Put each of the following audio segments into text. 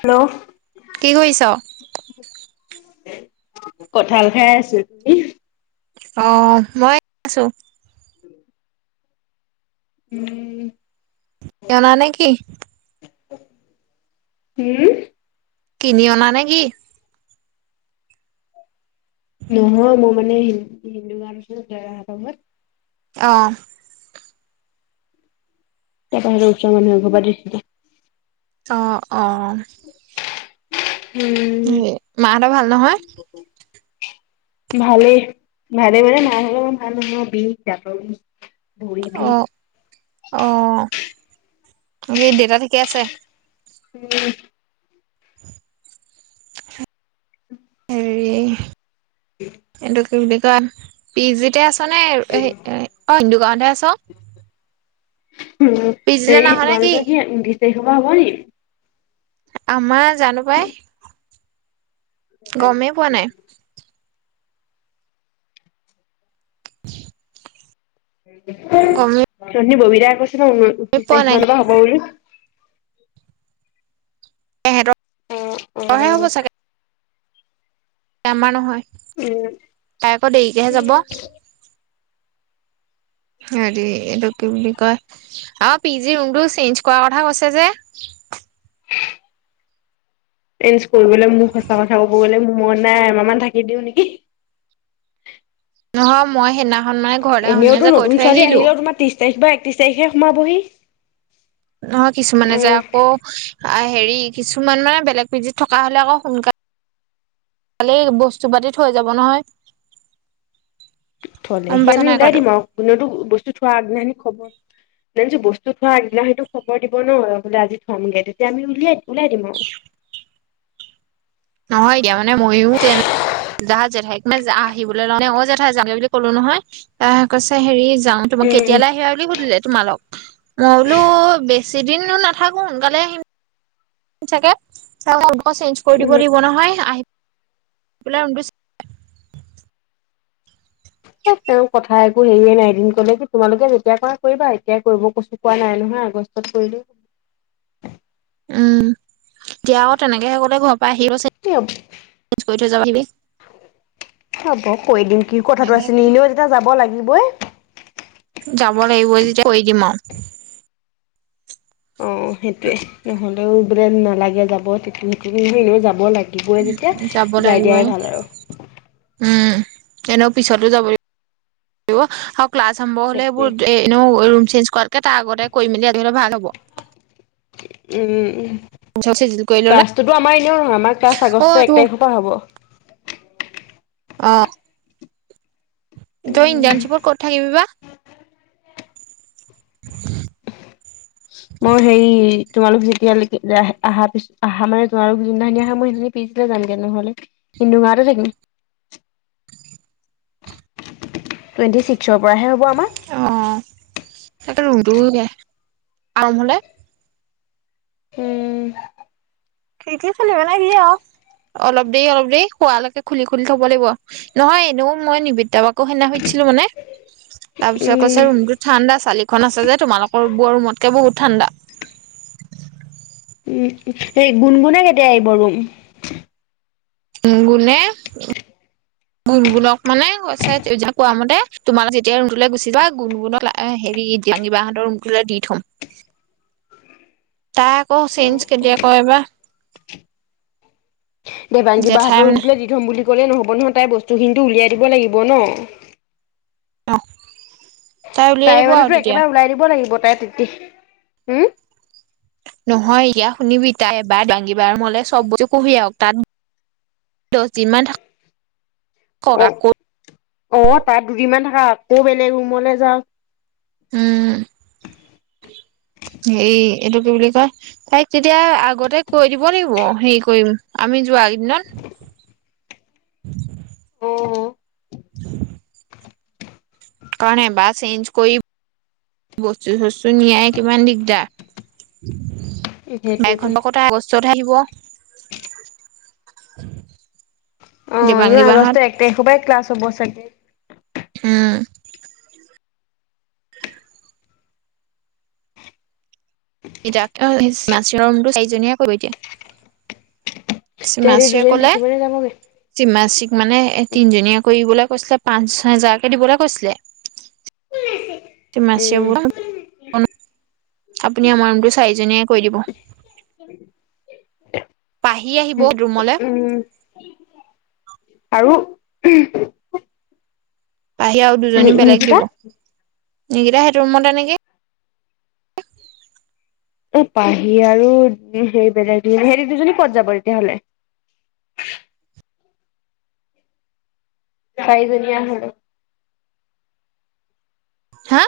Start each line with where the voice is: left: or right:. left: Hello
right: কি কৰিছ?
left: কঁঠাল খাই আছো। তুমি
right: অ'। মই আছো।
left: উম। উম।
right: কিনি অনা নেকি?
left: হম
right: কিনি অনা নেকি?
left: নহয় মোৰ মানে হ হিন্দু ঘৰত
right: অ
left: তাৰ পৰা আৰু ওচৰ মানুহ এঘৰ পৰা দিছিলে।
right: অ অ
left: উম
right: এ মাহঁতৰ ভাল নহয়
left: ভালেই ভালেই মানে [unintelligible] [unintelligible] দাত বিষ ভৰি বিষ
right: অ', অ', বাকী দেউতা ঠিকে আছে?
left: [unintelligible]
right: হেৰি এটো কি বুলি কয়, পি জিতে আছ আছেনে হেই অ', দোক দোকানত হে আছ?
left: উম,
right: পি জিলে
left: হেই
right: নাহ নে কি?
left: তোমালোকৰ [unintelligible] [unintelligible] হ'ব নি?
right: আমাৰ জানো পাই। গমেই পোৱা নাই,
left: [inaudible]
right: গমেই
left: [inaudible] [unintelligible] [unintelligible] মানৰ
right: পোৱা নাই।
left: পৰা বা হ'ব বুলি [inaudible]
right: এহেঁতৰহে
left: অ'
right: হ'ব চাগে
left: অ'
right: আমাৰ নহয়, তাই আকৌ দেৰিকেহে যাব। হেৰি এইটো কি বুলি কয় আৰু পিজি ৰুমটো চেঞ্জ কৰাৰ কথা কৈছে যে
left: চেঞ্জ কৰিবলৈ মোৰ সঁচা কথা কব গলে মোৰ মন নাই এমাহ মান থাকি দিও নেকি
right: নহয় মই সেইদিনা
left: এনেওতো নতুন ছোৱালী আহিলেও তোমাৰ ত্ৰিশ তাৰিখ বা একত্ৰিশ তাৰিখে সোমাবহি [inaudible]
right: নহয় কিছুমানে যে
left: আহ
right: আকৌ [unintelligible] হেৰি, কিছুমান মানে বেলেগ পিজিত থকা হলে আকৌ সোনকালোলেই বস্তু পাতি থৈ যাব নহয়।
left: থলে
right: গম
left: সি
right: পাইছা
left: আমি
right: নাই
left: ওলাই
right: কথাটো
left: দিম। আৰু কোনতো বস্তু থোৱা আগনাহানি খবৰ- জানো বস্তু থোৱা আগদিনা সেইটো খবৰ দিব ন'। বোলে আজি থামগে তেতিয়া আমি উলিয়াই দিম। উলিয়াই দিন অ'।
right: নহয় দিয়া মানে, মইও তেনে জ জেঠাইক মানে, আহিবলৈ লওঁ ন অ' জেঠাই যামগে বুলি কলো নহয়, তাই' কৈছে হেৰি যাওঁ তোমাক
left: উম
right: কেতিয়ালৈ আহিবা বুলি সুধিলে তোমালোক? মই বোলো বে- চিদিন নাথাকোঁ সোনকালে আহিম। াক চ- [inaudible] অকৌ চেঞ্জ কৰি দিব
left: উম
right: লাগিব নহয়, আহ- [unintelligible]
left: তেওঁ কথা একো হেৰিয়ে নাই, এদিন কলে কি- তোমালোকে যেতিয়া কৰা কৰিবা। এতিয়াই কৰিব কৈছো কোৱা নাই নহয়। আগষ্টত কৰিলে হ-
right: উম'' এতিয়া আকৌ তেনেকেহে কলে, ঘৰৰ পৰা আহিব থৈ যাবিবি
left: হ'ব কৈ দিম কি কথাটো আছিলে এনেও যেতিয়া যাব লাগিবই
right: যাব লাগিবই যেতিয়া- কৈ দিম।
left: অ সেইটোৱে নহ'ল বোলে নালাগে যাব, এনে যাব লাগে। থাকিবই
right: যাব
left: যেতিয়া যাই
right: লাগিবই
left: দিয়াই ভাল আৰু।
right: এনে পিছতো যাব লাগিব। ক্লাছ আৰম্ভ হ'লে
left: সেইটোৱে
right: এইবোৰ এনেও চেঞ্জ কৰাতকৈ তাৰ আগতে কৰি মেলি আজৰি হ'লে ভাল হ'ব।
left: উম' উ'
right: চিজিল কৰি ললে
left: ক্লাছটোতো আমাৰ এনেও নহয়, আমাৰ ক্লাছ
right: অ
left: আগষ্টৰ
right: এইটো
left: এক তাৰিখৰ পৰা হ'ব।
right: অ'' জন জান্ঞ্চিপুৰ ক- থাকিবি বা। [unintelligible]
left: মই হেৰি, তোমালোক যেতিয়া লেকে আহা আহা মানে, তোমালোক যোনদিননা আহা মই সেই পিচ যামগে নহলে পিছৰ পৰাহে হ'ব আমাৰ।
right: তাতে ৰূমতো [unintelligible]
left: উম'
right: [unintelligible] কি আৰু অলপ দেৰি-অলপ দেৰি হোৱালৈকে খুলি-খুলি থব লাগিব নহয়, এনেও মই নিবিদ্য প- আকৌ সেইদিনি সুধছিলো মানে, তাৰ পিছত
left: উম
right: কৈছে ৰুমটো ঠা- [unintelligible] আছে যে, তোমালোকৰ বোৰ ৰুমতকে বহুত ঠাণ্ডা।
left: উম' এই গুণ-গুণ কেতিয়া আহিব ৰুম?
right: উ' গুনে- গুণ-গুণক মানে কৈছে কোৱা মতে, তোমালোক যেতিয়া ৰুমটোলৈ গুচি যা। গুণগুণক হেৰি, কিবাহঁতৰ ৰুমটোলৈ দি থম। তাই আকৌ চেইঞ্জ কেতিয়া কয়বাৰ-
left: দেবাংগী কবাহতৰ ৰূমটোলে দি থ'ম- গলে নহ'ব নহয় তাই বস্তু খিনিতটো উলিয়াই দিব লাগিব ন
right: অ
left: তাই মানে তো একেবাৰে ওলাই দিব লাগিব তাই তেটি উম
right: নহয় ইিয়া শুনিবি তাই এবাৰ দাঙিব বাৰ ৰূমলে চব বস্তু কঢ়িয়াক তাত দছ দিনমান থা
left: অ
right: ককা ক
left: অ', তাত দুদিনমান থাকা আকৌ বেলেগ ৰুমলে যাওঁ।
right: উম, হেই এইটো কি বুলি কয়, তাইক তেতিয়া আগতেই কৈ দিব লাগিব হেই কৰিম, আমি যোৱাকেদিনত।
left: উম।
right: [inaudible] কাৰণ এবাৰ চেইঞ্জ কৰি বস্তু-চষ্টো নিয়াই কিমান দিগদাৰ! [unintelligible]
left: সেইটোৱেতো
right: তাই আহিব।
left: অ',
right: দেবাংগী
left: এনেও
right: বাহঁত
left: আগষ্ট এক তাৰিখপাই ক্লাছ হ'ব চাগ [unintelligible]
right: হম। [inaudible] [unintelligible] চাৰিজনীয়ে [unintelligible]
left: তেহেতি
right: চিমাশ্ৰিয়ে
left: দুজনী
right: ক'লে
left: থাকিবনে যাবগে
right: চিমাশ্ৰিক মানে তিনজনীয়া কৰিবলৈ কৈছিলে পাঁচ-ছয় হেজাৰকে দিবলৈ কৈছিলে। তিমাচিৰ,
left: উম
right: আপুনি আমাৰ ৰুমটো চাৰিজনীয়ে কৈ দিব। পাহি আহিব ৰুমলে।
left: উম আৰু
right: পাহি আৰু
left: নি
right: দুজনী বেলেগ
left: নিকিতা
right: দিব। নকিতা সেইটো ৰুমতে এ নেকি?
left: অ' পাহি আৰু সেই বেলেগ হে দুজনী কত যাব তেতিয়াহলে? চাৰিজনীয়া হলো।
right: হা?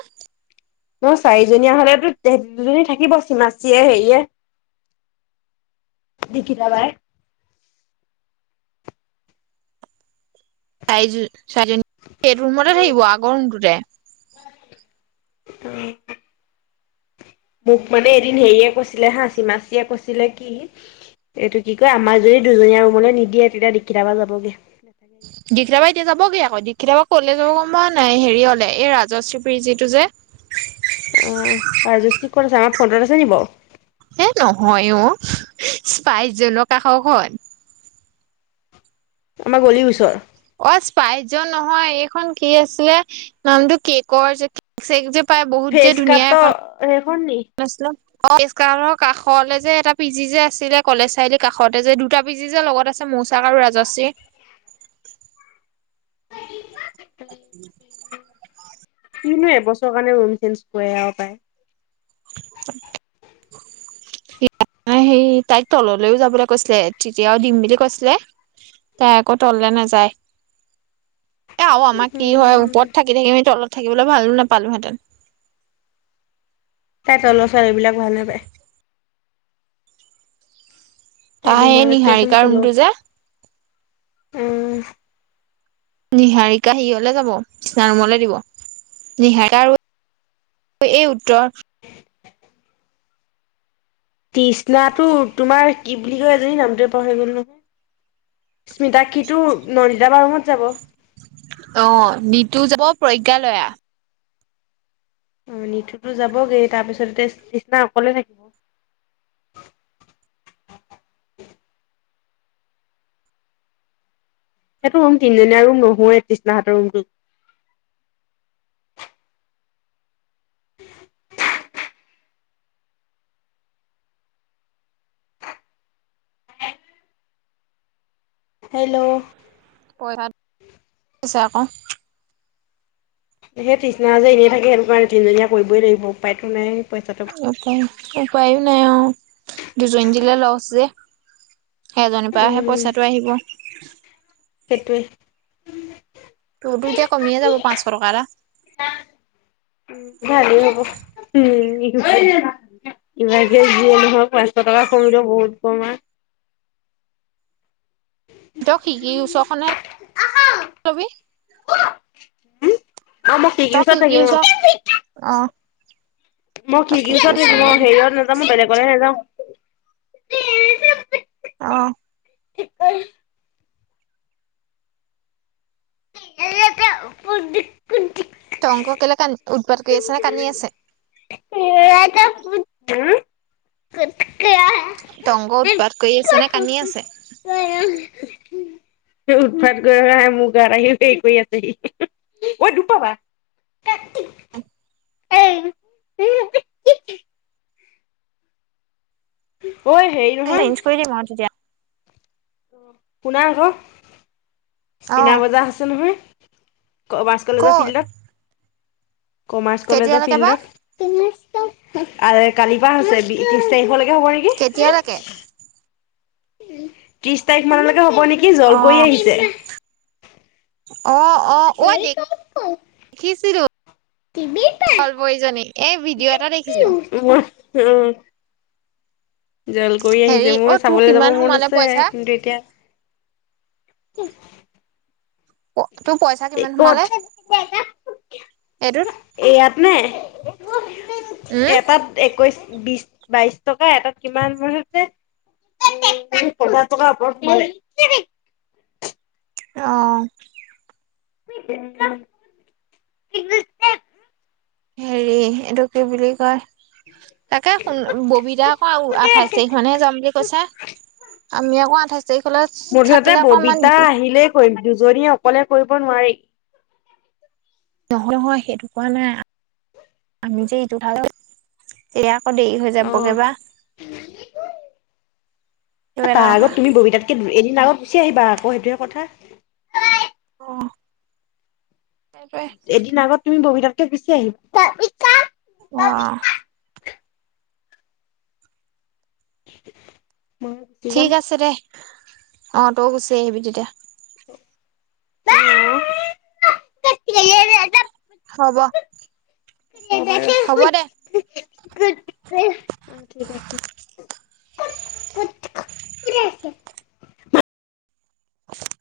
left: ন চাৰিজনীয়া হলেতো দুজনী থাকিব চিমাচিয়ে হেৰিয়ে, দেঘিতাবাই।
right: চাৰিজন, চাৰিজনী, এইটো ৰুমতে থাকিব আগৰ ৰুমটোতে।
left: উম। মোক মানে এদিন হেৰিয়ে কৈছিলে হাঁ চিমাচিয়ে কৈছিলে, কি, এইটো কি কয় আমাৰ যদি দুজনীয়া ৰুমলৈ নিদিয়ে তেতিয়া দীক্ষিত বা যাবগে।
right: দীক্ষিত বা এতিয়া যাবগে অ' দীক্ষিত বা ক'লে যাব গম পাওঁ নাই হেৰি অলে এই ৰাজশ্ৰী পিজি টো যে।
left: অ' আৰু ৰাজশ্ৰী কত আছে আমাৰ ফণ্টত আছে নি বাৰু?
right: হে নহয় অ' স্পাইচজনক কাষৰ খন।
left: আমাৰ গলিৰ ওচৰ।
right: অ' স্পাইট যোৱা নহয় এইখন কি আছিলে নামটো, কেকৰ যে কেক চেক যে
left: ফেচ কাট হে
right: নছল [inaudible] অ' কৃষ্ণা হলৰ কাষলে যে এটা পি জি যে আছিলে, কলেজ চাৰিআলিৰ কাষতে যে দুটা পি জি যে লগত আছে, মৌচাক আৰু ৰাজশ্ৰী।
left: কিনো এবছৰৰ কাৰণে ৰুম চেঞ্চ কৰে আৰু তাই।
right: [inaudible] সেই তাইক তললৈও যাবলৈ কৈছিলে, তেতিয়াও দিম বুলি কৈছিলে তাই আকৌ তললে নাযায়। এয়া আৰু আমাৰ কি হয়
left: উম,
right: ওপৰত থাকি থাকি তলত থাকিবলৈ ভালো নাপালোহেঁতেন। [inaudible]
left: তাই তলৰ ছোৱালীবিলাক ভাল নাপায়।
right: তাই
left: মোৰ
right: এই
left: আগত কৈ আছে মই
right: নিহাৰিকাৰ
left: তলৰ
right: ৰুমটো যে।
left: উম।
right: নিহাৰিকা হেৰিয়ালৈ যাব ইষ্টাৰ ৰুমলৈ দিব। নিহাৰিকা আৰু এই উত্তৰ।
left: তৃষ্ণাটো তোমাৰ কি বুলি কয় এজনী নামটোৱে পাহৰি গলো নহয়। স্মিতাক্ষি টো নন্দিতা বাৰ ৰুমত যাব।
right: অ নিতু যাব প্ৰজ্ঞালয়া।
left: অ নিটুতো যাবগে তাৰপিছত তৃ তৃষ্ণা অকলে থাকিব। [inaudible] সেইটো ৰুম তিনজনীয়া ৰুম নহয়েই তৃষ্ণা হাতৰ ৰুমটো। [inaudible] হেল্ল'।
right: পঁই ভাত। আছে আকৌ।
left: এতিয়া তৃষ্ণা যদি এনেই থাকে সেইটো কাৰণে তিনিজনীয়া কৰিবই লাগিব উপায়তো নাই। পইচাটো
right: উপায় নাই উপায়ো। নাই অ। দুজনী দিলে লছ যে। সেই এজনীৰ পৰাহে
left: উম
right: পইচাটো আহিব।
left: সেইটোৱে।
right: তোৰতো এতিয়া কমিয়ে যাব পাঁচশ টকা এটা?
left: ভালেই হ'ব উম। ইমানকে যিয়ে নহওঁক পাঁচশ টকা কমিলে বহুত কমা।
right: তই খিৰিকিৰ ওচৰখনে লবি?
left: হুম। অ মই
right: তই
left: খিৰিকিৰ ওচৰত
right: খিৰিকীৰ
left: থাকিম অ।
right: ওচৰ অ
left: মই খিৰিকীৰ ওচৰত থাকিম অ হেৰিয়ত নেযাওঁ বেলেগলে নেযাওঁ। [unintelligible]
right: অহ।
left: [unintelligible] [unintelligible]
right: টংক কেলে কান উৎপাদ কৰি আছে নে কান্দি আছে?
left: হম
right: টংগ উৎপাত কৰি আছে নে কান্দি আছে?
left: উৎপাত কৰা নাই। মোৰ গাত আহি হেৰি কৰি আছেহি। অই, দুখ পাবা। [unintelligible] [unintelligible] ঐ, হেৰি নহয়।
right: চেঞ্জ কৰি দিম আৰু তেতিয়া
left: শুনা আকৌ।
right: অ
left: মিনা বজাৰ আছে নহয়? কমাৰ্চ কলেজৰ
right: ক'ত
left: ফিল্ডত। কমাৰ্চ কলেজৰ
right: কেতিয়ালৈকে বা
left: ফিল্ডত। পিলিচ। আৰে কালিৰপৰা হৈছে। বি ত্ৰিশ তাৰিখলৈক হ'ব
right: কেতিয়ালৈকে
left: নেকি? তিশ তাৰিখ মানলৈকে হ'ব নেকি? জল
right: অ
left: কোৱঁৰী আহিছে।
right: অ অ ঐ দেখিছিলো চলপৰীজনী এই ভিডিঅ' এটা দেখিছিলো
left: জল কোৱঁৰী
right: হেৰি
left: আহিছে,
right: অ
left: মোৰ
right: তোৰ
left: চাবলৈ যাব
right: কিমান
left: মন
right: সোমালে
left: আছে,
right: পইচা
left: কিন্তু এতিয়া কি?
right: [unintelligible] কিমান সোমালে
left: ক'ত?
right: এইটোত
left: এইয়াত নে? [unintelligible]
right: উম
left: এটাত একৈছ বিশ, বাইশ টকা এটাত কিমান মসছে, পঞ্চাশ টকাৰ ওপৰত সোমালে।
right: অ'।
left: [unintelligible]
right: হেৰি, এইটো কি বুলি কয়। তাকে শুন, ববিতা আকৌ আও আঠাইশ তাৰিখ মানেহে যাম বুলি কৈছে। আমি আকৌ আঠাইছ তাৰিখলৈ
left: মুঠতে
right: থাকিলে আকৌ অকমান
left: ববিতা আহিলেই কৰিম। দুজনীয়ে অকলে কৰিব নোৱাৰি।
right: নহয় নহয় সেইটো কোৱা নাই। আমি যে ইটো [unintelligible] এইয়া
left: অ',
right: সেইটো এটা
left: তাৰ
right: কথা
left: আগত তুমি ববিতাতকে এদিন আগত গুচি আহিবা আক', সেইটোহে কথা।
right: অ'। সেইটোৱে
left: এদিন আগত তুমি ববিতাত গুচি আহিব। তা পিছত।
right: অ'।
left: [inaudible] মই গুচি যাম।
right: ঠিক আছে দে অ' তই গুচি আহিবি তেতিয়া।
left: [inaudible]
right: হব। হ'ব দে।
left: [unintelligible]
right: [inaudible]